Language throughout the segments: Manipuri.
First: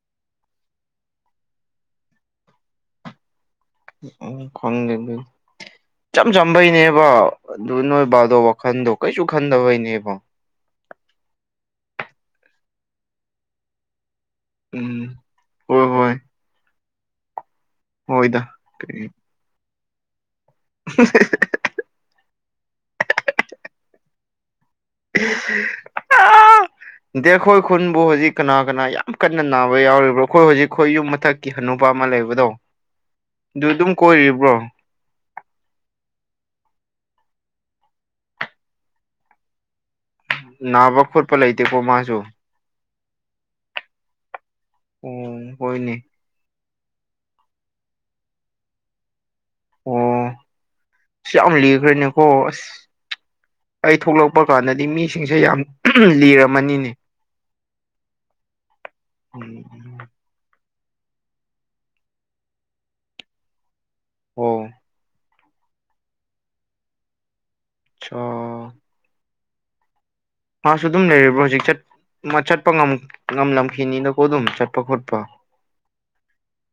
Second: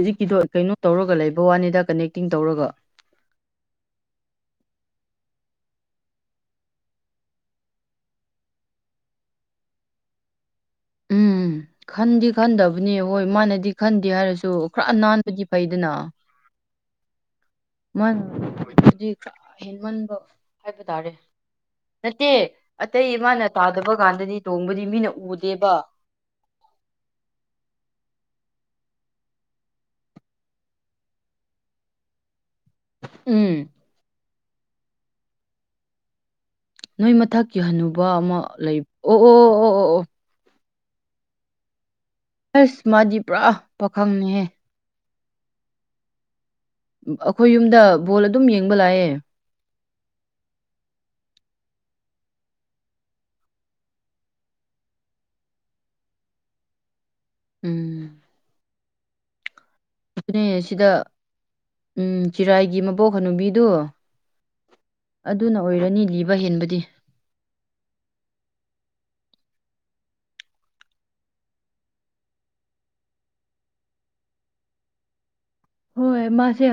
ꯍꯧꯖꯤꯛꯀꯤꯗꯣ ꯀꯩꯅꯣ ꯇꯧꯔꯒ ꯂꯩꯕ ꯋꯥꯅꯤꯗ ꯀꯅꯦꯛꯇꯤꯡ ꯇꯧꯔꯒ ꯑꯥ ꯈꯪꯗꯦ ꯑꯩꯖꯨ ꯏꯆꯝ ꯆꯝꯕꯩꯅꯦꯕ ꯑꯗꯨ ꯅꯣꯏ ꯕꯥꯗꯣ ꯋꯥꯈꯟꯗꯣ ꯀꯩꯁꯨ ꯈꯟꯗꯕꯩꯅꯦꯕ ꯎꯝ ꯈꯟꯗꯤ ꯈꯟꯗꯕꯅꯦ ꯍꯣꯏ ꯃꯥꯅꯗꯤ ꯈꯟꯗꯦ ꯍꯥꯏꯔꯁꯨ ꯈꯔ ꯎꯝ ꯅꯥꯟꯕꯗꯤ ꯍꯣꯏ ꯐꯩꯗꯅ ꯍꯣꯏ ꯍꯣꯏꯗ ꯀꯩ ꯃꯥꯗꯤ ꯈꯔ ꯍꯦꯟꯃꯟꯕ ꯍꯥꯏꯕ ꯇꯥꯔꯦ ꯅꯠꯇꯦ ꯑꯇꯩ ꯃꯥꯅ ꯇꯥꯗꯕ ꯀꯥꯟꯗꯗꯤ ꯇꯣꯡꯕꯗꯤ ꯃꯤꯅ [inaudible] [inaudible] ꯗꯦ ꯑꯩꯈꯣꯏ ꯈꯨꯟꯕꯨ ꯍꯧꯖꯤꯛ ꯀꯅꯥ ꯀꯅꯥ ꯌꯥꯝ ꯀꯟꯅ ꯅꯥꯕ ꯌꯥꯎꯔꯤꯕ꯭ꯔꯣ ꯑꯩꯈꯣꯏ ꯍꯧꯖꯤꯛ ꯑꯩꯈꯣꯏ ꯌꯨꯝ ꯃꯊꯛ ꯍꯥꯅꯨꯕ ꯑꯃ ꯂꯩꯕꯗꯣ ꯎꯝ ꯑꯗꯨ ꯑꯗꯨꯝ ꯀꯣꯏꯔꯤꯕ꯭ꯔꯣ ꯅꯣꯏ ꯃꯊꯛꯀꯤꯍꯟꯅꯨꯕ ꯑꯃ ꯂꯩꯕ ꯑꯣ ꯑꯣ ꯑꯣ ꯑꯣ ꯅꯥꯕ ꯈꯣꯠꯄ ꯂꯩꯇꯦꯀꯣ ꯃꯥꯁꯨ ꯑꯁ ꯃꯥꯗꯤ ꯄꯨꯔꯥ ꯄꯥꯈꯪꯅꯤꯍꯦ ꯑꯣ ꯍꯣꯏꯅꯦ ꯑꯩꯈꯣꯏ ꯌꯨꯝꯗ ꯕꯣꯜ ꯑꯗꯨꯝ ꯌꯦꯡꯕ ꯂꯥꯛꯑꯦ [inaudible] ꯁꯤ ꯌꯥꯝ ꯂꯤꯈ꯭ꯔꯦꯅꯦꯀꯣ ꯑꯁ ꯑꯩ ꯊꯣꯛꯂꯛꯄ ꯀꯥꯟꯗꯗꯤ ꯃꯤꯁꯤꯡꯁꯦ ꯌꯥꯝ ꯂꯤꯔꯝꯃꯅꯤꯅꯦ ꯎꯝ [unintelligible] ꯑꯗꯨꯅꯦ ꯁꯤꯗꯥ ꯎꯝ ꯆꯤꯔꯥꯏꯒꯤ ꯃꯕꯣꯛ ꯍꯥꯅꯨꯕꯤꯗꯨ ꯑꯣ ꯑꯗꯨꯅ ꯑꯣꯏꯔꯅꯤ ꯂꯤꯕ ꯍꯦꯟꯕꯗꯤ [inaudible] ꯃꯥꯁꯨ ꯑꯗꯨꯝ ꯂꯩꯔꯤꯕ꯭ꯔꯣ ꯍꯧꯖꯤꯛ ꯆꯠ ꯃꯥ ꯆꯠꯄ ꯉꯝꯂꯝꯈꯤꯅꯤꯅꯀꯣ ꯑꯗꯨꯝ ꯆꯠꯄ ꯈꯣꯠꯄ ꯍꯣꯏ ꯃꯥꯁꯦ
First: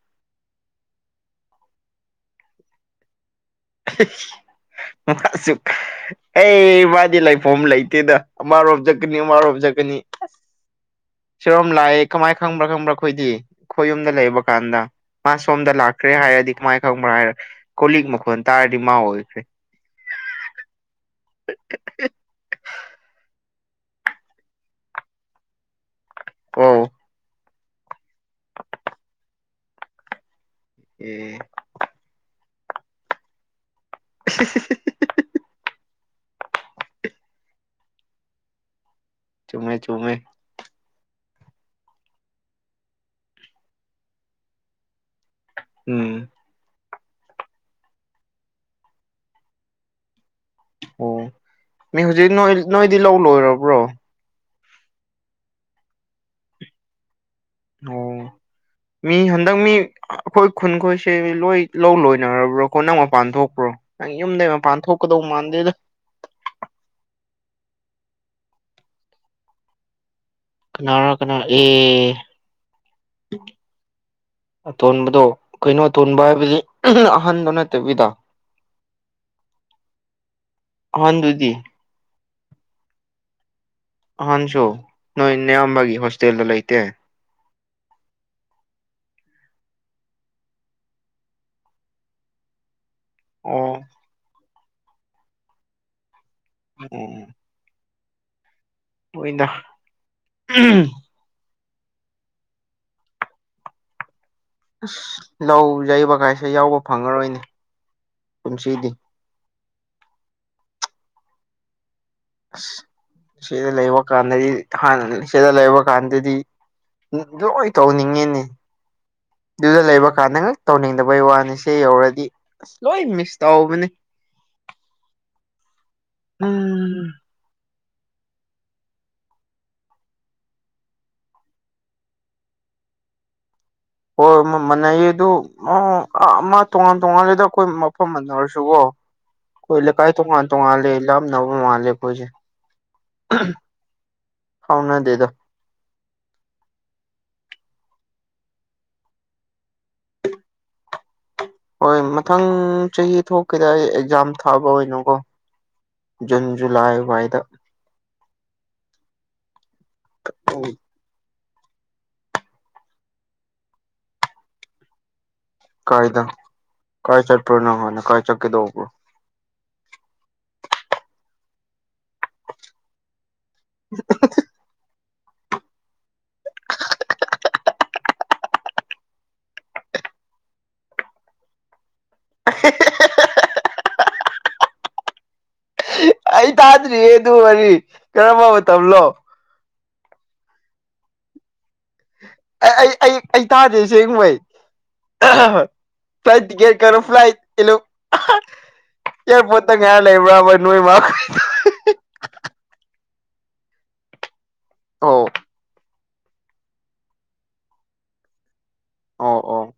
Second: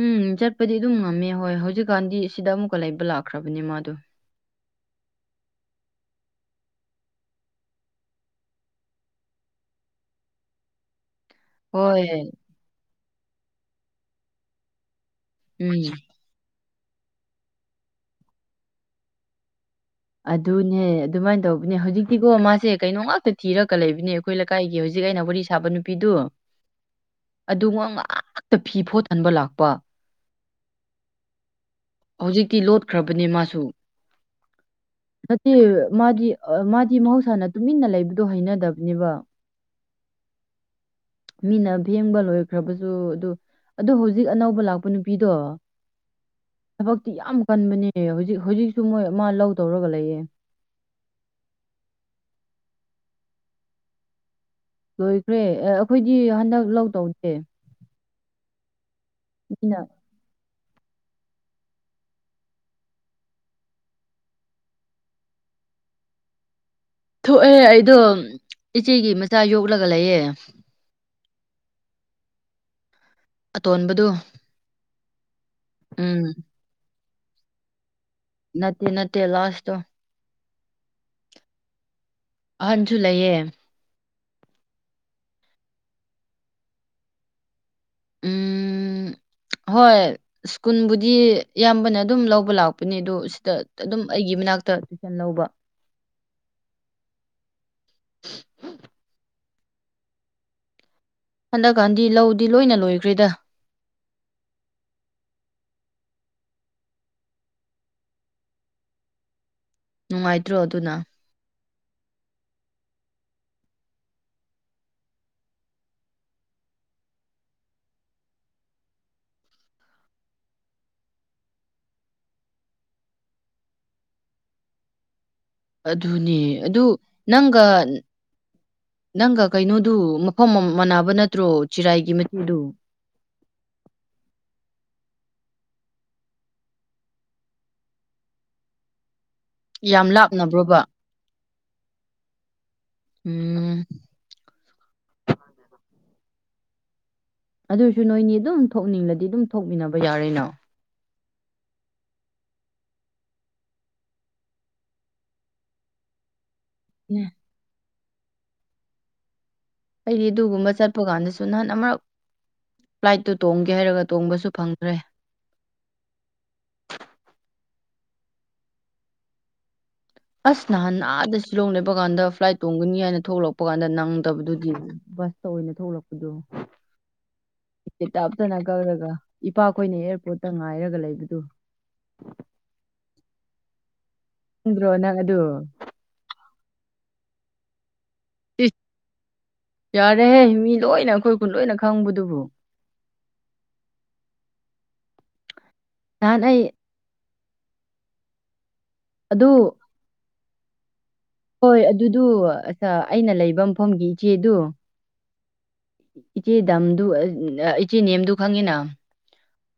ꯎꯝ ꯆꯠꯄꯗꯤ ꯑꯗꯨꯝ ꯉꯝꯃꯦ ꯍꯣꯏ ꯍꯧꯖꯤꯛꯀꯥꯟꯗꯤ ꯑꯁꯤꯗ ꯑꯃꯨꯛꯀ ꯂꯩꯕ ꯂꯥꯛꯈ꯭ꯔꯕꯅꯦ ꯃꯥꯗꯣ [unintelligible] ꯑꯩ ꯃꯥꯗꯤ ꯂꯩꯐꯝ ꯂꯩꯇꯦꯗꯥ ꯑꯃꯥ ꯔꯣꯝ ꯆꯠꯀꯅꯤ ꯑꯃꯥ ꯔꯣꯝ ꯆꯠꯀꯥꯅꯤ ꯁꯤꯔꯣꯝ ꯂꯥꯛꯑꯦ ꯍꯣꯏ ꯀꯃꯥꯏꯅ ꯈꯪꯕ꯭ꯔꯥ ꯈꯪꯕ꯭ꯔꯥ ꯑꯩꯈꯣꯏꯗꯤ ꯑꯩꯈꯣꯏ ꯌꯨꯝꯗ ꯂꯩꯕ ꯀꯥꯟꯗ ꯃꯥ ꯁꯣꯝꯗ ꯎꯝ ꯂꯥꯛꯈ꯭ꯔꯦ ꯍꯥꯏꯔꯗꯤ ꯀꯃꯥꯏ ꯈꯪꯕ꯭ꯔꯥ ꯍꯥꯏꯔ ꯀꯣꯂꯤꯛ ꯃꯈꯣꯟ ꯇꯥꯔꯗꯤ ꯃꯥ ꯑꯣꯏꯈ꯭ꯔꯦ ꯑꯗꯨꯅꯦ ꯑꯗꯨꯃꯥꯏꯅ ꯇꯧꯕꯅꯦ ꯍꯧꯖꯤꯛꯇꯤꯀꯣ ꯃꯥꯁꯦ ꯀꯩꯅꯣ ꯉꯥꯛꯇꯥ ꯊꯤꯔꯒꯥ ꯂꯩꯕꯅꯦ ꯑꯩꯈꯣꯏ ꯂꯩꯀꯥꯏꯒꯤ ꯍꯧꯖꯤꯛ ꯑꯩꯅ ꯋꯥꯔꯤ ꯁꯥꯕ ꯅꯨꯄꯤꯗꯨ ꯑꯣ ꯑꯗꯨꯒꯥꯉꯣ ꯉꯥꯛꯇ ꯐꯤ ꯐꯣꯠꯍꯟꯕ ꯂꯥꯛꯄ ꯎꯝ ꯍꯧꯖꯤꯛꯇꯤ ꯂꯣꯠꯈ꯭ꯔꯕꯅꯦ ꯃꯥꯁꯨ [unintelligible] ꯅꯠꯇꯦ ꯃꯥꯗꯤ ꯃꯥꯗꯤ ꯃꯍꯧꯁꯥꯅ ꯇꯨꯃꯤꯟꯅ ꯂꯩꯕꯗꯣ ꯍꯩꯅꯗꯕꯅꯦꯕ ꯆꯨꯝꯃꯦ ꯆꯨꯝꯃꯦ [inaudible] ꯃꯤꯅ ꯐꯦꯡꯕ ꯂꯣꯏꯈ꯭ꯔꯕꯁꯨ ꯑꯗꯨ ꯑꯗꯨ ꯍꯧꯖꯤꯛ ꯑꯅꯧꯕ ꯂꯥꯛꯄ ꯅꯨꯄꯤꯗꯣ ꯎꯝ ꯊꯕꯛꯇꯤ ꯌꯥꯝ ꯀꯟꯕꯅꯤꯅꯦ ꯍꯧꯖꯤꯛ ꯍꯧꯖꯤꯛꯁꯨ ꯃꯣꯏ ꯑꯃ ꯂꯧ ꯇꯧꯔꯒꯥ ꯂꯩꯌꯦ ꯑꯣ ꯃꯤ ꯍꯧꯖꯤꯛ ꯅꯣꯏ ꯅꯣꯏꯗꯤ ꯂꯧ ꯂꯣꯏꯔꯕ꯭ꯔꯣ ꯂꯣꯏꯈ꯭ꯔꯦ ꯑꯦ ꯑꯩꯈꯣꯏꯗꯤ ꯍꯟꯗꯛ ꯂꯧ ꯇꯧꯗꯦ ꯑꯣ ꯃꯤ ꯍꯟꯗꯛ ꯃꯤ ꯃꯤꯅ ꯑꯩꯈꯣꯏ ꯈꯨꯟꯈꯣꯏꯁꯦ ꯂꯣꯏ ꯂꯧ ꯂꯣꯏꯅꯔꯕ꯭ꯔꯣꯀꯣ ꯅꯪ ꯃꯄꯥꯟ ꯊꯣꯛꯄ꯭ꯔꯣ ꯅꯪ ꯌꯨꯝꯗꯩ ꯃꯄꯥꯟ ꯊꯣꯛꯀꯗꯧ ꯃꯥꯟꯗꯦꯗꯥ ꯊꯣꯛꯑꯦꯍꯦ ꯑꯩꯗꯣ ꯏꯆꯦꯒꯤ ꯃꯆꯥ ꯌꯣꯛꯂꯒꯥ ꯂꯩꯌꯦ ꯀꯅꯥꯔꯥ ꯀꯅꯥꯔꯥ ꯑꯦ ꯑꯇꯣꯟꯕꯗꯨ ꯑꯇꯣꯟꯕꯗꯣ ꯀꯩꯅꯣ ꯎꯝ ꯑꯇꯣꯟꯕ ꯍꯥꯏꯕꯗꯤ ꯑꯍꯟꯗꯣ ꯅꯠꯇꯕꯤꯗꯥ ꯅꯠꯇꯦ ꯅꯠꯇ ꯂꯣꯁ ꯇꯣ ꯑꯍꯟꯗꯨꯗꯤ ꯑꯍꯟꯁꯨ ꯂꯩꯌꯦ ꯑꯍꯥꯟꯁꯨ ꯅꯣꯏ ꯅꯌꯥꯝꯕꯒꯤ ꯍꯣꯁꯇꯦꯜꯗꯥ ꯂꯩꯇꯦ ꯎꯝ ꯍꯣꯏ ꯁ꯭ꯀꯨꯟꯕꯨꯗꯤ ꯑꯌꯥꯝꯕꯅ ꯑꯗꯨꯝ ꯂꯧꯕ ꯂꯥꯛꯄꯅꯦ ꯑꯗꯨ ꯁꯤꯗꯥ ꯑꯣ ꯑꯗꯨꯝ ꯑꯩꯒꯤ ꯃꯅꯥꯛꯇ ꯇꯨꯏꯁꯟ ꯂꯧꯕ ꯑꯣ ꯑꯣꯏꯗꯥ ꯍꯟꯗꯛꯀꯥꯟꯗꯤ ꯂꯧꯗꯤ ꯂꯣꯏꯅ ꯂꯣꯏꯈ꯭ꯔꯦꯗ ꯑꯁ ꯂꯧ ꯌꯩꯕꯒꯥꯏꯁꯦ ꯌꯥꯎꯕ ꯐꯪꯉꯔꯣꯏꯅꯦ ꯀꯨꯝꯁꯤꯗꯤ ꯅꯨꯡꯉꯥꯏꯇ꯭ꯔꯣ ꯑꯗꯨꯅ ꯑꯁ ꯁꯤꯗ ꯂꯩꯕ ꯀꯥꯟꯗꯗꯤ ꯍꯥꯟꯅꯅ ꯁꯤꯗ ꯂꯩꯕ ꯀꯥꯟꯗꯗꯤ ꯂꯣꯏ ꯇꯧꯅꯤꯡꯉꯤꯅꯦ ꯑꯗꯨꯗ ꯂꯩꯕ ꯀꯥꯟꯗ ꯉꯥꯛ ꯇꯧꯅꯤꯡꯗꯕꯩ ꯋꯥꯅꯤ ꯁꯤ ꯌꯧꯔꯗꯤ ꯑꯁ ꯂꯣꯏ ꯃꯤꯁ ꯇꯧꯕꯅꯤ ꯑꯗꯨꯅꯦ ꯑꯗꯨ ꯎꯝ ꯅꯪꯒ ꯅꯪꯒ ꯀꯩꯅꯣꯗꯨ ꯃꯐꯝ ꯃꯥꯟꯅꯕ ꯅꯠꯇ꯭ꯔꯣ ꯆꯤꯔꯥꯏꯒꯤ ꯃꯆꯤꯗꯨ ꯍꯣꯏ ꯃꯥꯟꯅꯩꯌꯦ ꯑꯗꯨ ꯑꯃ ꯇꯣꯉꯥꯟ ꯇꯣꯉꯥꯟꯂꯦꯗ ꯑꯈꯣꯏ ꯃꯐꯝ ꯃꯟꯅꯔꯁꯨꯀꯣ [inaudible] ꯑꯈꯣꯏ ꯂꯀꯥꯏ ꯇꯣꯡꯉꯥꯟ ꯂꯥꯞꯅꯕ꯭ꯔꯣꯕ ꯇꯣꯡꯉꯥꯟꯂꯦ ꯂꯝ ꯅꯧꯕ ꯃꯥꯂꯦ ꯑꯈꯣꯏꯁꯦ ꯎꯝ ꯐꯥꯎꯅꯗꯦꯗꯥ ꯑꯗꯨꯁꯨ ꯅꯣꯏꯅꯤ ꯑꯗꯨꯝ ꯊꯣꯛꯅꯤꯡꯂꯗꯤ ꯑꯗꯨꯝ ꯊꯣꯛꯃꯤꯟꯅꯕ ꯌꯥꯔꯦꯅꯥ ꯍꯣꯏ ꯃꯊꯪ ꯆꯍꯤ ꯊꯣꯛꯀꯦꯗꯥ ꯑꯩ ꯑꯦꯛꯖꯥꯝ ꯊꯥꯕ ꯑꯣꯏꯅꯥꯀꯣ ꯖꯨꯟ ꯖꯨꯂꯥꯏ ꯋꯥꯏꯗꯥ ꯑꯩꯗꯤ ꯑꯗꯨꯒꯨꯝꯕ ꯆꯠ ꯄꯥꯀꯥꯟꯗꯁꯨ ꯅꯍꯥꯟ ꯑꯃꯔꯛ ꯐ꯭ꯂꯥꯏꯠꯇꯨ ꯇꯣꯡꯒꯦ ꯍꯥꯏꯔꯒꯥ ꯇꯣꯡꯕꯁꯨ ꯐꯪꯗ꯭ꯔꯦ ꯀꯥꯏꯗꯥ ꯀꯥꯏ ꯆꯠꯄ꯭ꯔꯣ ꯅꯍꯥꯟꯅ ꯀꯥꯏ ꯆꯠꯀꯦꯗꯧꯕ꯭ꯔꯣ ꯑꯁ ꯅꯍꯥꯟ ꯑꯥꯗ ꯁꯤꯂꯣꯡ ꯂꯩꯕ ꯀꯥꯟꯗ ꯐ꯭ꯂꯥꯏꯠ ꯇꯣꯡꯒꯅꯤ ꯍꯥꯏꯅ ꯊꯣꯛꯂꯛꯄ ꯀꯥꯟꯗ ꯅꯪꯗꯕꯗꯨꯗꯤ ꯕꯁꯇ ꯑꯣꯏꯅ ꯊꯣꯛꯂꯛꯄꯗꯣ [inaudible] ꯇꯤꯞꯇꯥꯞꯇꯅ ꯒꯧꯔꯒ ꯏꯄꯥꯈꯣꯏꯅ ꯑꯦꯌ꯭ꯔꯄꯣꯔꯠꯇ ꯉꯥꯏꯔꯒ ꯂꯩꯕꯗꯨ ꯑ [unintelligible] [inaudible] ꯈꯟꯗ꯭ꯔꯣ ꯅꯪ ꯑꯗꯨ ꯑꯩ ꯇꯥꯗ꯭ꯔꯤꯌꯦ ꯑꯗꯨ ꯋꯥꯔꯤ ꯀꯔꯝꯕ ꯏꯁ ꯃꯇꯝꯂꯣ ꯌꯥꯔꯦꯍꯦ ꯃꯤ ꯂꯣꯏꯅ ꯑꯈꯣꯏ ꯈꯨꯨꯟ ꯂꯣꯏꯅ ꯈꯪꯕꯗꯨꯕꯨ ꯑꯦ ꯑꯩ ꯑꯩ ꯑꯩ ꯇꯥꯗꯦ ꯑꯁꯦꯡꯕꯩ ꯅꯍꯥꯟ ꯐ꯭ꯂꯥꯏꯠ ꯑꯩ ꯇꯤꯀꯦꯠ ꯀꯩꯅꯣ ꯐ꯭ꯂꯥꯏꯠ ꯏꯂꯨꯞ ꯑꯗꯨ ꯏꯌ꯭ꯔꯄꯣꯔꯠꯇ ꯉꯥꯏꯔ ꯂꯩꯕ꯭ꯔꯥ ꯅꯣꯏ ꯃꯥ ꯍꯣꯏ ꯑꯗꯨꯗꯨ ꯑ ꯑꯩꯅ ꯂꯩꯕ ꯃꯐꯝꯒꯤ ꯏꯆꯦꯗꯨ ꯑꯣ ꯏꯆꯦꯗꯝꯗꯨ ꯏꯆꯦ ꯅꯦꯝꯗꯨ ꯈꯪꯉꯤꯅ ꯑꯣ ꯑꯣ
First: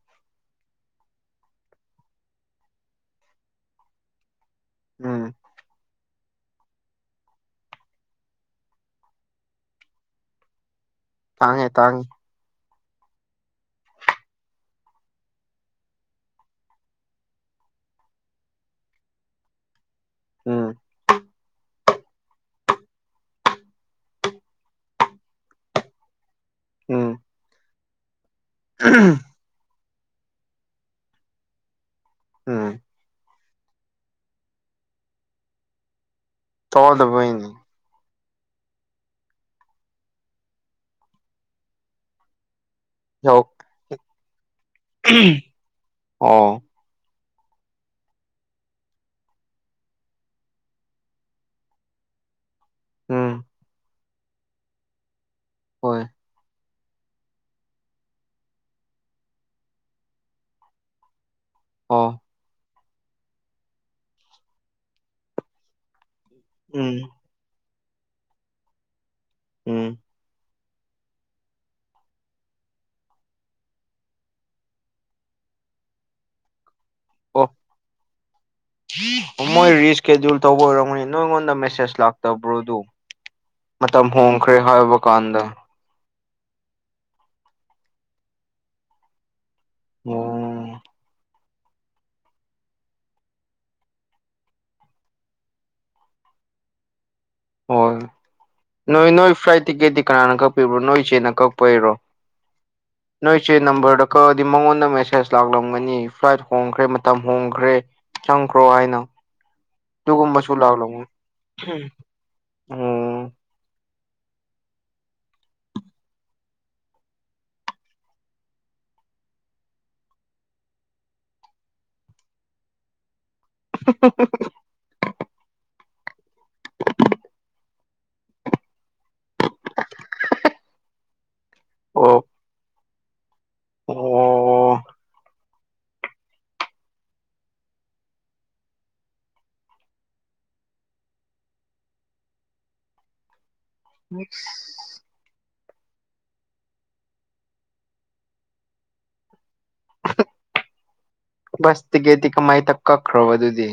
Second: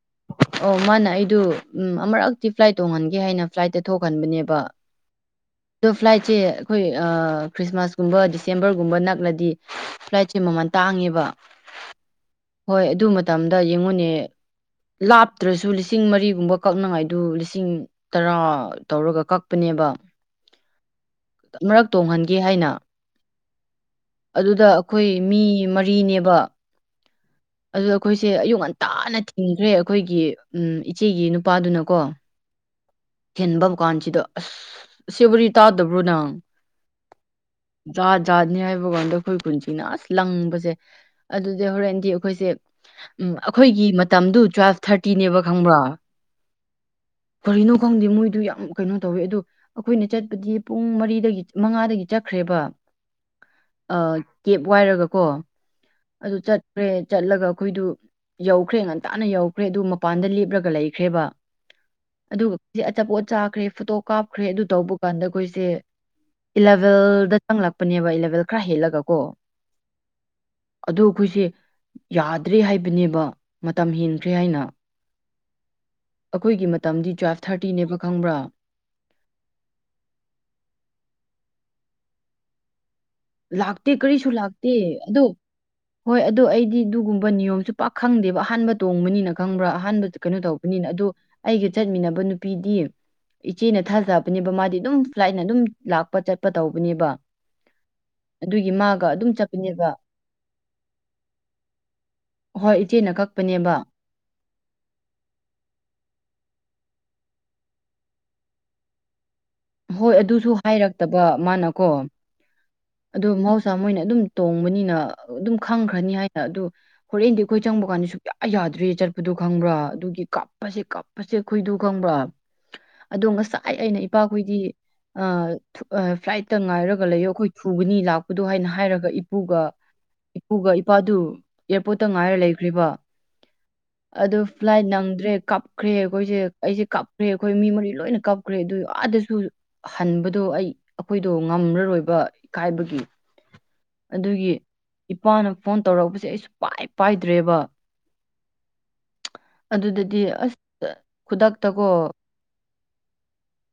ꯑꯣ ꯃꯥꯅ ꯑꯩꯗꯨ ꯎꯝ ꯑꯃꯔꯛꯇꯤ ꯐ꯭ꯂꯥꯏꯠ ꯇꯣꯡꯍꯟꯒꯦ ꯍꯥꯏꯅ ꯐ꯭ꯂꯥꯏꯠꯇ ꯊꯣꯛꯍꯟꯕꯅꯦꯕ ꯎꯝ ꯗꯨꯞ ꯐ꯭ꯂꯥꯏꯠꯁꯦ ꯑꯈꯣꯏ ꯑ ꯈ꯭ꯔꯤꯁꯃꯥꯁꯀꯨꯝꯕ ꯗꯤꯁꯦꯝꯕ꯭ꯔꯒꯨꯝꯕ ꯅꯛꯂꯗꯤ ꯐ꯭ꯂꯥꯏꯠꯁꯦ ꯃꯃꯟ ꯇꯥꯡꯉꯦꯕ ꯇꯥꯡꯉꯦ ꯇꯥꯡꯉꯦ ꯍꯣꯏ ꯑꯗꯨ ꯃꯇꯝꯗ ꯌꯦꯡꯉꯨꯅꯦ ꯂꯥꯞꯇ꯭ꯔꯁꯨ ꯂꯤꯁꯤꯡ ꯃꯔꯤꯒꯨꯝꯕ ꯀꯛꯅꯉꯥꯏꯗꯨ ꯂꯤꯁꯤꯡ ꯇꯔꯥ ꯇꯧꯔꯒ ꯀꯛꯄꯅꯦꯕ ꯎꯝ ꯑꯃꯔꯛ ꯇꯣꯡꯍꯟꯒꯦ ꯍꯥꯏꯅ ꯑꯗꯨꯗ ꯑꯩꯈꯣꯏ ꯃꯤ ꯃꯔꯤꯅꯦꯕ ꯎꯝ ꯑꯗꯨ ꯑꯩꯈꯣꯏꯁꯦ ꯑꯌꯨꯛ ꯉꯟꯇꯥꯅ ꯊꯤꯡꯈ꯭ꯔꯦ ꯑꯩꯈꯣꯏꯒꯤ ꯎꯝ ꯏꯆꯦꯒꯤ ꯅꯨꯄꯥꯗꯨꯅꯀꯣ ꯎꯝ ꯊꯤꯟꯕ ꯀꯥꯟꯁꯤꯗ ꯑꯁ ꯁꯤ ꯋꯥꯔꯤ ꯇꯥꯗꯕ꯭ꯔꯣ ꯅꯪ ꯇꯥꯗꯕꯩꯅꯤ ꯖꯥꯠ ꯖꯥꯠꯅꯤ ꯍꯥꯏꯕꯒꯤ ꯋꯥꯅꯤꯗ ꯑꯩꯈꯣꯏ ꯈꯨꯟꯁꯤꯅ ꯑꯁ ꯂꯪꯕꯁꯦ ꯑꯗꯨꯗꯤ ꯍꯣꯔꯦꯟꯗꯤ ꯑꯩꯈꯣꯏꯁꯦ ꯎꯝ ꯌꯧ ꯑꯩꯈꯣꯏꯒꯤ ꯃꯇꯝꯗꯨ ꯇ꯭ꯋꯦꯜꯐ ꯊꯥꯔꯇꯤꯅꯦꯕ ꯈꯪꯕ꯭ꯔꯥ ꯑꯣ ꯀꯔꯤꯅꯣ ꯈꯪꯗꯦ ꯃꯣꯏꯗꯨ ꯌꯥꯝ ꯀꯩꯅꯣ ꯇꯧꯋꯦ ꯑꯣ ꯑꯩꯈꯣꯏꯅ ꯆꯠꯄꯗꯤ ꯄꯨꯡ ꯃꯔꯤꯗꯒꯤ ꯃꯉꯥꯗꯒꯤ ꯆꯠꯈ꯭ꯔꯦꯕ ꯎꯝ ꯑꯥ ꯀꯦꯕ ꯋꯥꯏꯔꯒꯀꯣ ꯍꯣꯏ ꯑꯗꯨ ꯆꯠꯈ꯭ꯔꯦ ꯆꯠꯂꯒ ꯑꯩꯈꯣꯏꯗꯨ ꯌꯧꯈ꯭ꯔꯦ ꯉꯟꯇꯥꯅ ꯌꯧꯈ꯭ꯔꯦ ꯑꯗꯨ ꯃꯄꯥꯟꯗ ꯂꯦꯞꯂꯒ ꯂꯩꯈ꯭ꯔꯦꯕ ꯑꫭ ꯑꯗꯨꯒ ꯑꯆꯥꯄꯣꯠ ꯆꯥꯈ꯭ꯔꯦ ꯐꯣꯇꯣ ꯀꯥꯞꯈ꯭ꯔꯦ ꯑꯗꯨ ꯇꯧꯕ ꯀꯥꯟꯗ ꯑꯩꯈꯣꯏꯁꯦ ꯎꯝ ꯏꯂꯚꯦꯜꯗ ꯆꯪꯂꯛꯄꯅꯦꯕ ꯏꯂꯚꯦꯜ ꯈꯔ ꯍꯦꯜꯂꯒ ꯀꯣ ꯎꯝ ꯑꯗꯨ ꯑꯩꯈꯣꯏꯁꯦ ꯌꯥꯗ꯭ꯔꯦ ꯍꯥꯏꯕꯅꯦꯕ ꯃꯇꯝ ꯍꯦꯟꯈ꯭ꯔꯦ ꯍꯥꯏꯅ ꯑꯩꯈꯣꯏꯒꯤ ꯃꯇꯝꯗꯤ ꯇꯨꯋꯦꯜꯐ ꯑꯣ ꯊꯥꯔꯇꯤꯅꯦꯕ ꯈꯪꯕ꯭ꯔꯥ ꯃꯣꯏ ꯔꯤꯁ꯭ꯀꯦꯗꯨꯨꯜ ꯇꯧꯕ ꯑꯣꯏꯔꯝꯒꯅꯤ ꯅꯣꯏꯉꯣꯟꯗ ꯃꯦꯁꯦꯖ ꯂꯥꯛꯇꯕ꯭ꯔꯣ ꯑꯗꯨ ꯂꯥꯛꯇꯦ ꯃꯇꯝ ꯀꯔꯤꯁꯨ ꯍꯣꯡꯈ꯭ꯔꯦ ꯂꯥꯛꯇꯦ ꯑꯗꯣ ꯍꯥꯏꯕꯀꯥꯟꯗ ꯍꯣꯏ ꯑꯗꯣ ꯑꯩꯗꯤ ꯑꯗꯨꯒꯨꯝꯕ ꯅꯤꯌꯣꯝꯁꯨ ꯄꯥꯛ ꯈꯪꯗꯦꯕ ꯑꯍꯥꯟꯕ ꯇꯣꯡꯕꯅꯤꯅ ꯈꯪꯕ꯭ꯔꯥ ꯑꯍꯥꯟꯕ ꯀꯩꯅꯣ ꯑꯣ ꯇꯧꯕꯅꯤꯅ ꯑꯗꯣ ꯑꯩꯒ ꯆꯠꯃꯤꯟꯅꯕ ꯅꯨꯄꯤꯗꯤ ꯏꯆꯦꯅ ꯊꯥꯖꯕꯅꯦꯕ ꯃꯥꯗꯤ ꯑꯗꯨꯝ ꯐ꯭ꯂꯥꯏꯠꯅ ꯑꯗꯨꯝ ꯂꯥꯛꯄ ꯆꯠꯄ ꯇꯧꯕꯅꯦꯕ ꯍꯣꯏ ꯑꯗꯨꯒꯤ ꯃꯥꯒ ꯅꯣꯏ ꯑꯗꯨꯝ ꯅꯣꯏ ꯐ꯭ꯂꯥꯏꯠ ꯆꯠꯄꯅꯦꯕ ꯇꯤꯛꯀꯦꯠꯇꯤ ꯀꯅꯥꯅ ꯀꯛꯄꯤꯕ꯭ꯔꯣ ꯅꯣꯏ ꯏꯆꯦꯅ ꯀꯛꯄꯩꯔꯣ ꯍꯣꯏ ꯏꯆꯦꯅ ꯀꯛꯄꯅꯦꯕ ꯅꯝꯕ꯭ꯔꯗ ꯀꯛꯑꯗꯤ ꯃꯉꯣꯟꯗ ꯃꯦꯁꯦꯖ ꯂꯥꯛꯂꯝꯒꯅꯤ ꯐ꯭ꯂꯥꯏꯠ ꯍꯣꯡꯈ꯭ꯔꯦ ꯃꯇꯝ ꯍꯣꯡꯈ꯭ꯔꯦ ꯆꯪꯈ꯭ꯔꯣ ꯍꯥꯏꯅ ꯍꯣꯏ ꯑꯗꯨꯁꯨ ꯑꯗꯨꯒꯨꯝꯕꯁꯨ ꯂꯥꯛꯂꯝꯒꯅꯤ ꯍꯥꯏꯔꯛꯇꯕ ꯃꯅꯥꯀꯣ ꯑꯣ ꯑꯗꯨ ꯃꫭꯁ ꯆ ꯃꯣꯏꯅ ꯑꯗꯨꯝ ꯇꯣꯡꯕꯅꯤꯅ ꯑꯗꯨꯝ ꯈꯪꯈ꯭ꯔꯅꯤ ꯍꯥꯏꯅ ꯑꯗꯨ ꯍꯣꯔꯦꯟꯗꯤ ꯑꯩꯈꯣꯏ ꯆꯪꯕ ꯀꯥꯟꯗ ꯁꯨꯛꯌꯥ ꯌꯥꯗ꯭ꯔꯦ ꯆꯠꯄꯗꯨꯣ ꯈꯪꯕ꯭ꯔꯥ ꯑꯗꯨꯒꯤ ꯀꯞꯄꯁꯦ ꯀꯞ ꯄꯆꯦꯛ ꯈꯣꯏꯗꯨ ꯈꯪꯕ꯭ꯔꯥ ꯑꯗꯣ ꯉꯁꯥꯏ ꯑꯩꯅ ꯏꯄꯥꯈꯣꯏꯗꯤ ꯑꯥ ꯐ꯭ꯂꯥꯏꯠꯇ ꯉꯥꯏꯔꯒ ꯂꯩꯌꯣ ꯑꯩꯈꯣꯏ ꯊꯨꯒꯅꯤ ꯂꯥꯛꯄꯗꯣ ꯍꯥꯏꯅ ꯍꯥꯏꯔꯒ ꯏꯄꯨꯒ ꯏꯄꯨꯒ ꯏꯄꯥꯗꯨ ꯑꯦꯌꯥꯔꯄꯣꯔꯠꯇ ꯑꯣ ꯉꯥꯏꯔ ꯂꯩꯈ꯭ꯔꯤꯕ ꯑꯗꯨ ꯑꯣ ꯐ꯭ꯂꯥꯏꯠ ꯅꯪꯗ꯭ꯔꯦ ꯀꯥꯞ ꯀꯞꯈ꯭ꯔꯦ ꯑꯩꯈꯣꯏꯁꯦ ꯑꯩꯁꯦ ꯀꯞꯈ꯭ꯔꯦ ꯑꯩꯈꯣꯏ ꯃꯤ ꯃꯔꯤ ꯂꯣꯏꯅ ꯀꯞꯈ꯭ꯔꯦ ꯑꯗꯨ ꯑꯥꯗꯁꯨ ꯑꯗꯨ ꯍꯟꯕꯗꯣ ꯑꯩ ꯑꯩꯈꯣꯏꯗꯣ ꯉꯝꯔꯔꯣꯏꯕ ꯏꯀꯥꯏꯕꯒꯤ ꯑꯗꯨꯒꯤ ꯏꯄꯥꯅ ꯐꯣꯟ ꯇꯧꯔꯛꯄꯁꯦ ꯑꯩꯁꯨ ꯄꯥꯏ ꯄꯥꯏꯗ꯭ꯔꯦꯕ ꯑꯗꯨꯗꯥꯗꯤ ꯑꯁ ꯈꯨꯗꯛꯇꯀꯣ ꯀꯥꯃꯥꯏꯇꯛ ꯀꯛꯈ꯭ꯔꯣꯕ ꯑꯗꯨꯗꯤ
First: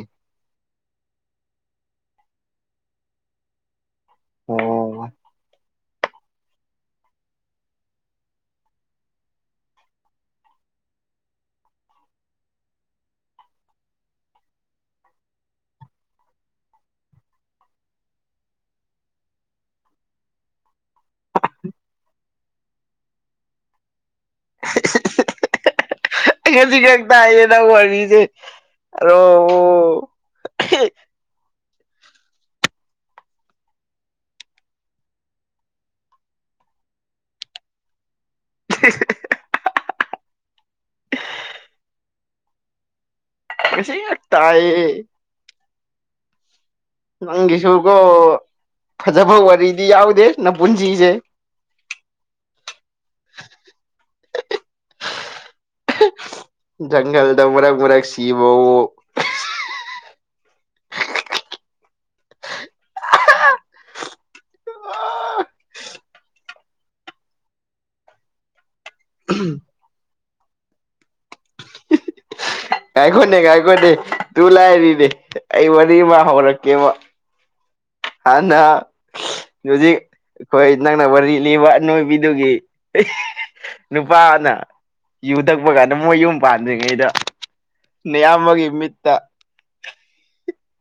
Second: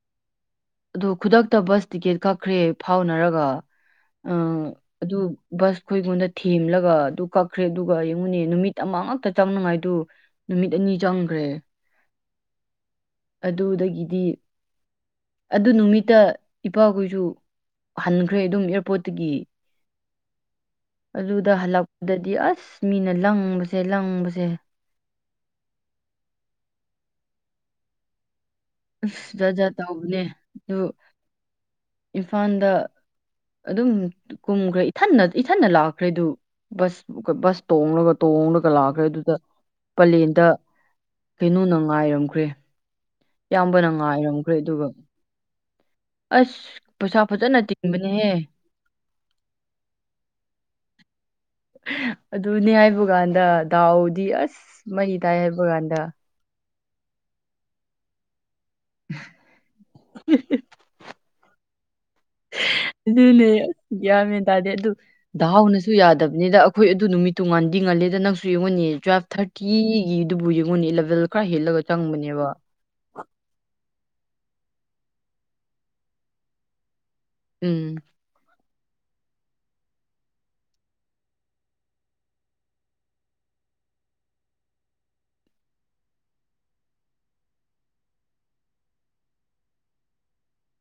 ꯑꯗꯨ ꯈꯨꯗꯛꯇ ꯕꯁ ꯇꯤꯛꯀꯦꯠ ꯀꯛꯈ꯭ꯔꯦ ꯐꯥꯎꯅꯔꯒ ꯑ ꯑꯣ ꯑꯗꯨ ꯕꯁ ꯑꯩꯈꯣꯏꯉꯣꯟꯗ ꯊꯦꯝꯂꯒ ꯑꯗꯨ ꯀꯛꯈ꯭ꯔꯦ ꯑꯗꯨꯒ ꯌꯦꯡꯉꯨꯅꯦ ꯅꯨꯃꯤꯠ ꯑꯃ ꯉꯛꯇ ꯆꯪꯅꯉꯥꯏꯗꯨ ꯅꯨꯃꯤꯠ ꯑꯅꯤ ꯆꯪꯈ꯭ꯔꯦ ꯑꯗꯨꯗꯥꯒꯤꯗꯤ ꯑꯗꯨ ꯅꯨꯃꯤꯠꯇ ꯏꯄꯥꯈꯣꯏꯁꯨ ꯍꯟꯈ꯭ꯔꯦ ꯑꯗꯨꯝ ꯑꯦꯌꯥꯔꯄꯣꯔꯠꯇꯒꯤ ꯑꯗꯨꯗ ꯍꯜꯂꯛꯄꯗꯗꯤ ꯑꯁ ꯃꯤꯅ ꯂꯪꯕꯁꯦ ꯂꯪꯕꯁꯦ ꯑꯩ ꯉꯁꯤꯈꯛ ꯇꯥꯏꯌꯦ ꯅꯪ ꯋꯥꯔꯤꯁꯦ ꯑꯔꯣ ꯑꯁ ꯖꯥꯠ ꯖꯥꯠ ꯇꯧꯕꯅꯦ ꯑꯗꯨ ꯏꯝꯐꯥꯜꯗ ꯑꯗꯨꯝ ꯀꯨꯝꯈ꯭ꯔꯦ ꯏꯊꯟꯅ ꯏꯊꯟꯟꯅ ꯂꯥꯛꯈ꯭ꯔꯦ ꯑꯗꯨ ꯕꯁ ꯕꯁ ꯇꯣꯡꯂꯒ ꯇꯣꯡꯂꯒ ꯂꯥꯛꯈ꯭ꯔꯦ ꯑꯗꯨꯗ ꯄꯂꯦꯟꯗ ꯀꯩꯅꯣꯅ ꯉꯥꯏꯔꯝꯈ꯭ꯔꯦ ꯏꯌꯥꯝꯕꯅ ꯉꯁꯤ ꯈꯛ ꯉꯥꯏꯔꯝꯈ꯭ꯔꯦ ꯑꯗꯨꯒ ꯇꯥꯏꯌꯦ ꯑꯁ ꯄꯩꯁꯥ ꯐꯖꯅ ꯅꯪꯒꯤꯁꯨꯀꯣ ꯇꯤꯡꯕꯅꯦꯍꯦ ꯐꯖꯕ ꯋꯥꯔꯤꯗꯤ ꯌꯥꯎꯗꯦ ꯅꯄꯨꯨꯟꯁꯤꯁꯦ ꯑꯗꯨꯅꯦ ꯍꯥꯏꯕ ꯀꯥꯟꯗ ꯗꯥꯎꯗꯤ ꯑꯁ ꯃꯍꯤ ꯇꯥꯏ ꯍꯥꯏꯕ ꯀꯥꯟꯗ ꯖꯥꯟꯒꯜꯗ ꯃꯔꯛ ꯃꯔꯛ ꯁꯤꯕꯑꫭ [inaudible] ꯑꯗꯨꯅꯦ ꯒꯤꯌꯥꯟ ꯃꯦꯟ ꯇꯥꯗꯦ ꯑꯗꯨ ꯑꯥ ꯗꯥꯎꯅꯁꯨ ꯌꯥꯗꯕꯅꯤꯗ ꯑꯩꯈꯣꯏ ꯑꯗꯨ ꯅꯨꯃꯤꯠꯇꯨ ꯉꯥꯟꯗꯤ ꯉꯜꯂꯦꯗ ꯅꯪꯁꯨ ꯌꯦꯡꯉꯥꯎꯅꯦ ꯇꯨꯋꯦꯜꯐ ꯊꯥꯔꯇꯤꯒꯤꯗꯨꯕꯨ ꯌꯦꯡꯉꯨꯅꯦ ꯏꯂꯚꯦꯜ ꯈꯔ ꯍꯦꯜꯂꯒ ꯆꯪꯕꯅꯦꯕ ꯀꯥꯏꯈꯣꯅꯦ ꯀꯥꯏꯈꯣꯅꯦ ꯇꯨ ꯂꯥꯏꯔꯤꯅꯦ ꯑꯩ ꯋꯥꯔꯤ ꯑꯃ ꯍꯧꯔꯛꯀꯦꯕ ꯎꯝ ꯍꯟꯅ ꯌꯖꯤ ꯑꯩꯈꯣꯏ ꯅꯪꯅ ꯋꯥꯔꯤ ꯂꯤꯕ ꯑꯅꯣꯏꯕꯤꯗꯨꯒꯤ ꯅꯨꯄꯥꯅ ꯌꯨ ꯊꯛꯄ ꯀꯥꯟꯗ ꯃꯣꯏ ꯌꯨꯝ ꯄꯥꯟꯗ꯭ꯔꯤꯉꯩꯗ ꯑꯌꯥꯝꯕꯒꯤ ꯃꯤꯠꯇ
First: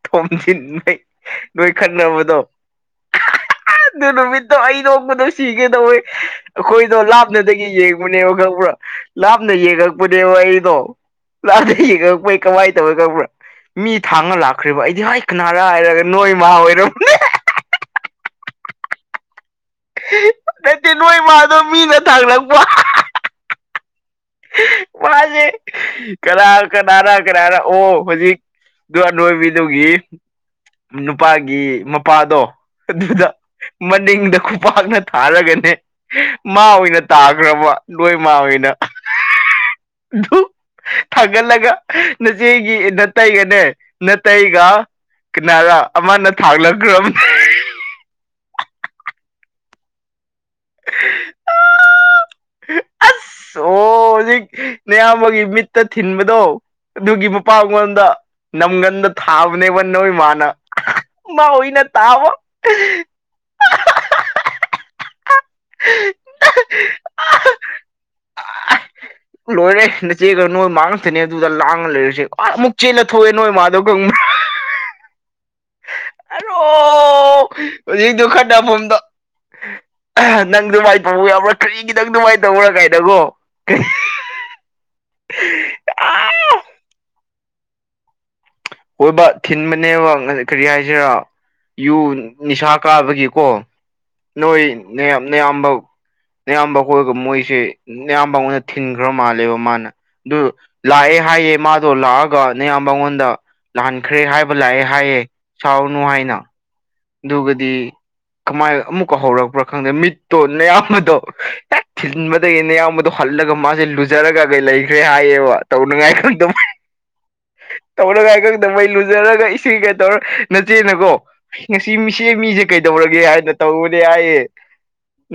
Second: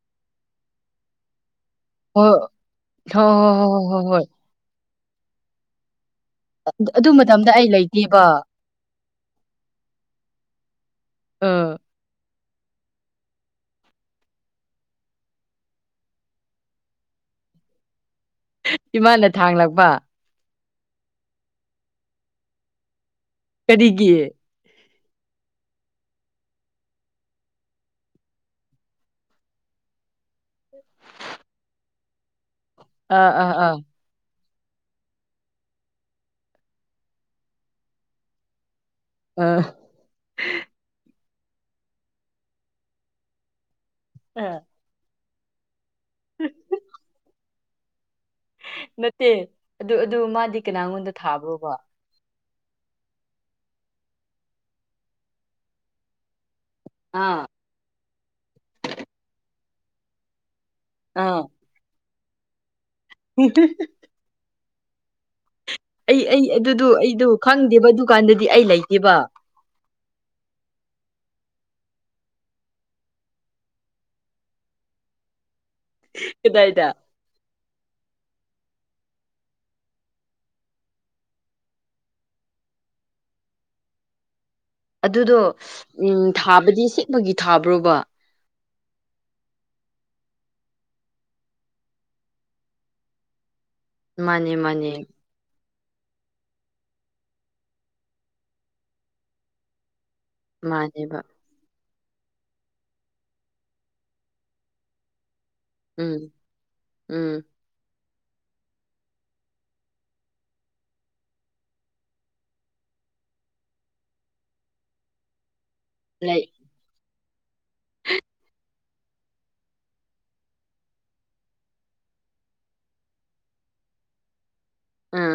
ꯊꯣꯝꯖꯤꯟꯕꯩ ꯅꯣꯏ ꯍꯣꯏ ꯈꯟꯅꯕꯗꯣ ꯍꯣꯏ ꯍꯣꯏ ꯍꯣꯏ ꯍꯣꯏ ꯑꯗꯨ ꯍꯣꯏ ꯍꯣꯏ ꯅꯨꯃꯤꯠ ꯑꯩ ꯅꯣꯛꯕꯗꯣ ꯁꯤꯒꯦꯗꯧꯋꯦ ꯑꯩꯈꯣꯏꯗꯣ ꯑꯗꯨ ꯃꯇꯝꯗ ꯑꯩ ꯂꯥꯞꯅꯗꯒꯤ ꯂꯩꯇꯦꯕ ꯌꯦꯡꯕꯨꯅꯦꯕ ꯈꯪꯕ꯭ꯔꯥ ꯂꯥꯞꯅ ꯌꯦꯡꯉꯛꯄꯅꯦꯕ ꯑꯩꯗꯣ ꯂꯥꯞꯅ ꯑ ꯌꯦꯡꯉꯂꯛꯄ ꯀꯃꯥꯏꯅ ꯇꯧꯋ ꯈꯕ꯭ꯔꯥ ꯃꯤ ꯊꯥꯡꯉꯥ ꯂꯥꯛꯈ꯭ꯔꯤꯕ ꯑꯩꯗꯤ ꯍꫭꯏ ꯀꯅꯥꯔꯥ ꯍꯥꯏꯔꯒ ꯅꯣꯏ ꯃꯥ ꯑꯣꯏꯔꯥꯝꯅꯦ ꯏꯃꯥꯟꯅ ꯊꯥꯡꯂꯛꯄ ꯅꯠꯇꯦ ꯅꯣꯏꯃꯗꯣ ꯃꯤꯅ ꯊꯥꯡꯂꯛꯄ ꯀꯔꯤꯒꯤ ꯃꯥꯁꯦ ꯀꯅꯥ ꯀꯅꯥꯅ ꯀꯅꯥꯅ ꯑꯣ ꯍꯧꯖꯤꯛ ꯑꯗꯨ ꯑꯅꯣꯏꯕꯤꯗꯨꯒꯤ ꯅꯨꯄꯥꯒꯤ ꯃꯄꯥꯗꯣ ꯑꯗꯨꯗ ꯑꯥ ꯑꯥ ꯑꯥ ꯃꯅꯤꯡꯗ ꯈꯨꯄꯥꯛꯅ ꯊꯥꯔꯒꯅꯦ ꯃꯥ ꯑꯣꯏꯅ ꯇꯥꯈ꯭ꯔꯕ ꯅꯣꯏ ꯃꯥ ꯑꯣꯏꯅ ꯑ ꯑꯗꯨ ꯊꯥꯒꯠꯂꯒ ꯅꯆꯦꯒꯤꯗ ꯇꯩꯒꯅꯦ ꯑꯥ ꯅꯇꯩꯒ ꯀꯅꯥꯔ ꯑꯃꯅ ꯊꯥꯛꯂꯛꯈ꯭ꯔꯕꯅꯤ ꯅꯠꯇꯦ ꯑꯗꯨ ꯑꯗꯨ ꯃꯥꯗꯤ ꯀꯅꯥꯉꯣꯟꯗ ꯊꯥꯕ꯭ꯔꯣꯕ ꯑꯁ ꯑꯣ ꯍꯧꯖꯤꯛ ꯅꯌꯥꯝꯕꯒꯤ ꯃꯤꯠꯇ ꯊꯤꯟꯕꯗꯣ ꯑꯗꯨꯒꯤ ꯑꯥ ꯃꯄꯥ ꯃꯉꯣꯟꯗ ꯅꯝꯒꯟꯗ ꯊꯥꯕꯅꯦꯕ ꯅꯣꯏ ꯏꯃꯥꯅ ꯑꯥ ꯃꯥ ꯑꯣꯏꯅꯇꯥꯕ [unintelligible] ꯑꯩ ꯑꯩ ꯑꯗꯨꯗꯣ ꯑꯩꯗꯨ ꯈꯪꯗꯦꯕ ꯗꯨꯀꯥꯟꯗꯗꯤ ꯑꯩ ꯂꯩꯇꯦꯕ ꯂꯣꯏꯔꯦ ꯅꯆꯦꯒ ꯅꯣꯏ ꯃꯥ ꯉꯥꯛꯛꯇꯅꯦ ꯑꯗꯨꯗ ꯂꯥꯡꯉ ꯂꯩꯔꯨꯁꯦ ꯑ ꯑꯃꯨꯛ ꯆꯦꯂ ꯊꯣꯛꯑꯦ ꯅꯣꯏ ꯃꯥꯗꯧꯀꯣ [inaudible] [unintelligible] ꯀꯗꯥꯏꯗ ꯍꯧꯖꯤꯛꯛꯇꯣ ꯈꯔ ꯇꯐꯝꯗꯣ ꯅꯪ ꯗꯨꯃꯥꯏ ꯇꯧꯕ ꯌꯥꯕ꯭ꯔꯥ ꯀꯔꯤ ꯈꯤꯇꯪ ꯑꯗꯨꯃꯥꯏꯅ ꯇꯧꯔ ꯀꯥꯏꯅꯀꯣ ꯑꯗꯨꯗꯣ ꯎꯝ ꯊꯥꯕꯗꯤ ꯁꯦꯛꯃꯒꯤ ꯊꯥꯕ꯭ꯔꯣꯕ ꯑꯣꯏꯕ ꯊꯤꯟꯕꯅꯦꯕ ꯀꯔꯤ ꯍꯥꯏꯁꯤꯔ ꯌꯨ ꯅꯤꯁꯥ ꯀꯥꯕꯒꯤꯀꯣ ꯃꯥꯅꯦ ꯅꯣꯏ ꯃꯥꯅꯦ ꯅꯥꯌꯝ ꯑꯌꯥꯝꯕ ꯑꯌꯥꯝꯕ ꯀꯣꯏꯒ ꯃꯣꯏꯁꯦ ꯑꯌꯥꯝꯕ ꯑꯣꯏꯅ ꯊꯤꯟꯈ꯭ꯔ ꯃꯥꯜꯂꯦꯕ ꯃꯥꯅ ꯑꯗꯨ ꯂꯥꯛꯑꯦ ꯃꯥꯅꯦꯕ ꯍꯥꯏꯌꯦ ꯃꯥꯗꯣ ꯂꯥꯛꯑꯒ ꯅꯌꯥꯝ ꯃꯉꯣꯟꯗ ꯂꯍꯥꯟꯈ꯭ꯔꯦ ꯍꯥꯏꯕ ꯂꯥꯛꯑꯦ ꯍꯥꯏꯌꯦ ꯁꯥꯎꯔꯅꯨ ꯎꯝ ꯍꯥꯏꯅ ꯎꯝ ꯑꯗꯨꯒꯗꯤ ꯀꯃꯥꯏꯅ ꯑꯃꯨꯛꯀ ꯍꯧꯔꯛꯄ꯭ꯔꯥ ꯈꯪꯗꯦ ꯃꯤꯠꯇꯣꯟ ꯃꯌꯥꯝꯗꯣ ꯍꯦꯛ ꯊꯤꯟꯕ ꯑꯗꯒꯤꯅꯦ ꯅꯥꯌꯥꯝꯕꯗꯣ ꯍꯜꯂꯒ ꯃꯥꯁꯦ ꯂꯨꯖꯔꯒ ꯀꯩ ꯂꯩꯈ꯭ꯔꯦ ꯍꯥꯏꯌꯦꯕ ꯇꯧꯅꯉꯥꯏ ꯂꯩ ꯈꯪꯗ ꯇꯧꯔꯒꯥꯏ ꯈꯪꯗ ꯂꯨꯖꯔꯒ ꯏꯁꯤꯡ ꯀꯩ ꯇꯧꯔ ꯃꯆꯦ ꯅꯀꯣ ꯉꯁꯤ ꯃꯤꯁꯦ ꯃꯤꯁꯦ ꯀꯩꯗꯧꯔꯒꯦ ꯍꯥꯏꯅ ꯇꯧꯔꯅꯦ ꯍꯥꯏꯌꯦꯦ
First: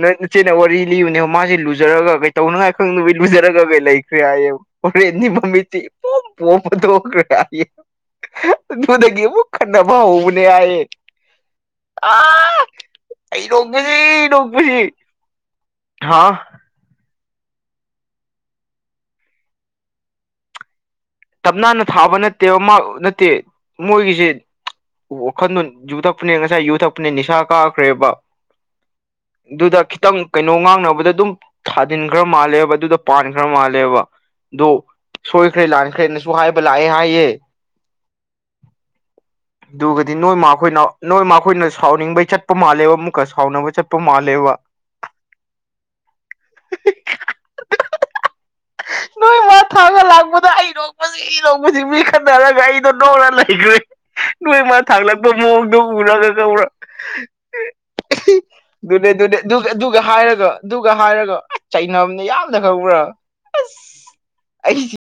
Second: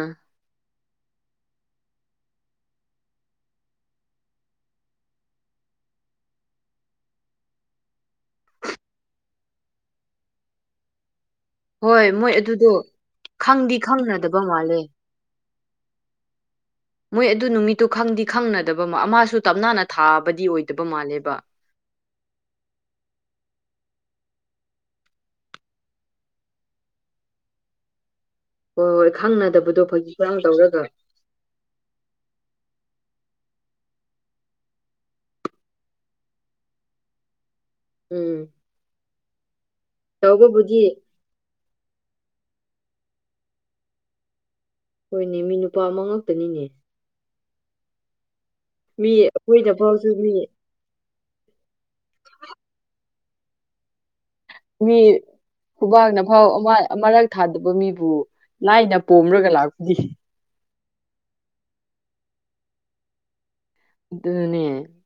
ꯅꯣꯏ ꯏꯆꯦꯅ ꯋꯥꯔꯤ ꯨꯅꯦꯕ ꯃꯥꯁꯦ ꯂꯨꯖꯔꯒ ꯀꯩ ꯇꯧꯅꯉꯥꯏ ꯈꯪꯗꯕꯒꯤ ꯂꯨꯖꯔꯒ ꯀꯩ ꯂꯩꯈ꯭ꯔꯦ ꯍꯥꯏꯌꯦꯕ ꯍꯔꯦꯟꯅꯤ ꯃꯝꯃꯤꯗꯤ ꯐꯣꯝ ꯐꯣꯝꯗꯈꯔꯦ ꯅꯗꯨꯗꯒꯦ ꯑꯃꯨꯛ ꯈꯟꯅ ꯍꯧꯕꯅꯦ ꯍꯥꯏ ꯍꯣꯏ ꯃꯣꯏ ꯑꯗꯨꯗꯣ ꯑꯩ ꯈꯪꯗꯤ ꯅꯣꯛꯄꯁꯤ ꯈꯪꯅꯗꯕ ꯃꯥꯜꯂꯦ ꯍꯥꯥ ꯃꯣꯏ ꯑꯗꯨ ꯅꯨꯃꯤꯠꯇꯨ ꯈꯪꯗꯤ ꯈꯪꯅꯗꯕ ꯃꯥꯁꯨ ꯇꯞꯅꯥꯅ ꯊꯥꯕꯗꯤ ꯑꯣꯏꯗꯕ ꯃꯥꯜꯂꯦꯕ ꯇꯝꯅꯥꯟꯅ ꯊꯥꯕ ꯅꯠꯇꯦꯕ ꯃꯥ ꯅꯠꯇꯦ ꯃꯣꯏꯒꯤꯁꯦ ꯋꯥꯈꯟꯗꯣ ꯌꯨ ꯊꯛꯄꯅꯦ ꯉꯁꯥꯏ ꯌꯨ ꯊꯛꯄꯅꯦ ꯅꯤꯁꯥ ꯀꯥꯈ꯭ꯔꯦꯕ ꯍꯣꯏ ꯍꯣꯏ ꯑꯗꯨꯗ ꯈꯪꯅꯗꯕꯗꯣ ꯐꯥꯒꯤ ꯈꯤꯇꯪ ꯐꯔꯥꯡ ꯀꯩꯅꯣ ꯇꯧꯔꯒ ꯉꯥꯡꯅꯕꯗ ꯑꯗꯨꯝ ꯊꯥꯖꯤꯟꯈ꯭ꯔ ꯃꯥꯜꯂꯦꯕ ꯑꯗꯨꯗ ꯄꯥꯟꯈ꯭ꯔ ꯃꯥꯜꯂꯦꯕ ꯑꯗꯣ ꯁꯣꯏꯈ꯭ꯔꯦ ꯂꯥꯟ ꯈ꯭ꯔꯦꯅꯁꯨ ꯍꯥꯏꯕ ꯂꯥꯛꯑꯦ ꯍꯥꯏꯌꯦ ꯎꯝ ꯑꯗꯨꯒꯗꯤ ꯅꯣꯏ ꯇꯧꯕꯕꯨꯗꯤ ꯑꯩꯣꯏꯅ ꯅꯣꯏ ꯑꯩꯈꯣꯏꯅ ꯁꯥꯎꯅꯤꯡꯕꯩ ꯆꯠꯄ ꯃꯥꯜꯂꯦꯕ ꯑꯃꯨꯛꯀ ꯁꯥꯎꯅꯕ ꯆꯠꯄ ꯃꯥꯜꯂꯦꯕ ꯍꯣꯏꯅꯦ ꯃꯤ ꯅꯨꯄꯥ ꯑꯃ ꯉꯥꯛꯇꯅꯤꯅꯦ ꯃꯤ ꯅꯣꯏ ꯃꯥ ꯊꯥꯡꯉ ꯑꯩꯈꯣꯏꯗꯐꯥꯎꯁꯨ ꯃꯤ ꯂꯥꯛꯄꯗ ꯑꯩ ꯅꯣꯛꯄꯁꯤ ꯏꯔꯣꯛꯄꯁꯤ ꯃꯤ ꯈꯟꯅꯔꯒ ꯑꯩꯗꯣ ꯅꯣꯛꯔ ꯂꯩꯈ꯭ꯔꯦ ꯅꯣꯏꯃ ꯃꯤ ꯊꯥꯛꯂꯛꯄ ꯃꯑꯣꯡꯗꯣ ꯈꯨꯕꯥꯛꯅ ꯎꯔꯒ ꯐꯥꯎ ꯀꯧꯔ ꯑꯃ ꯑꯃꯔꯛ ꯊꯥꯗꯕ ꯃꯤꯕꯨ ꯂꯥꯏꯅ ꯑꯗꯨꯅꯦ ꯑꯗꯨꯅꯦ ꯄꯣꯝꯔꯒ ꯂꯥꯛꯄꯗꯤ ꯑꯗꯨꯒ ꯍꯥꯏꯔꯒ ꯑꯗꯨꯒ ꯍꯥꯏꯔꯒ ꯑꯁ ꯆꯩꯅꯕꯅ ꯌꯥꯝꯅ ꯈꯧꯕ꯭ꯔꯥ ꯑꯁ ꯑꯗꯨꯅꯦ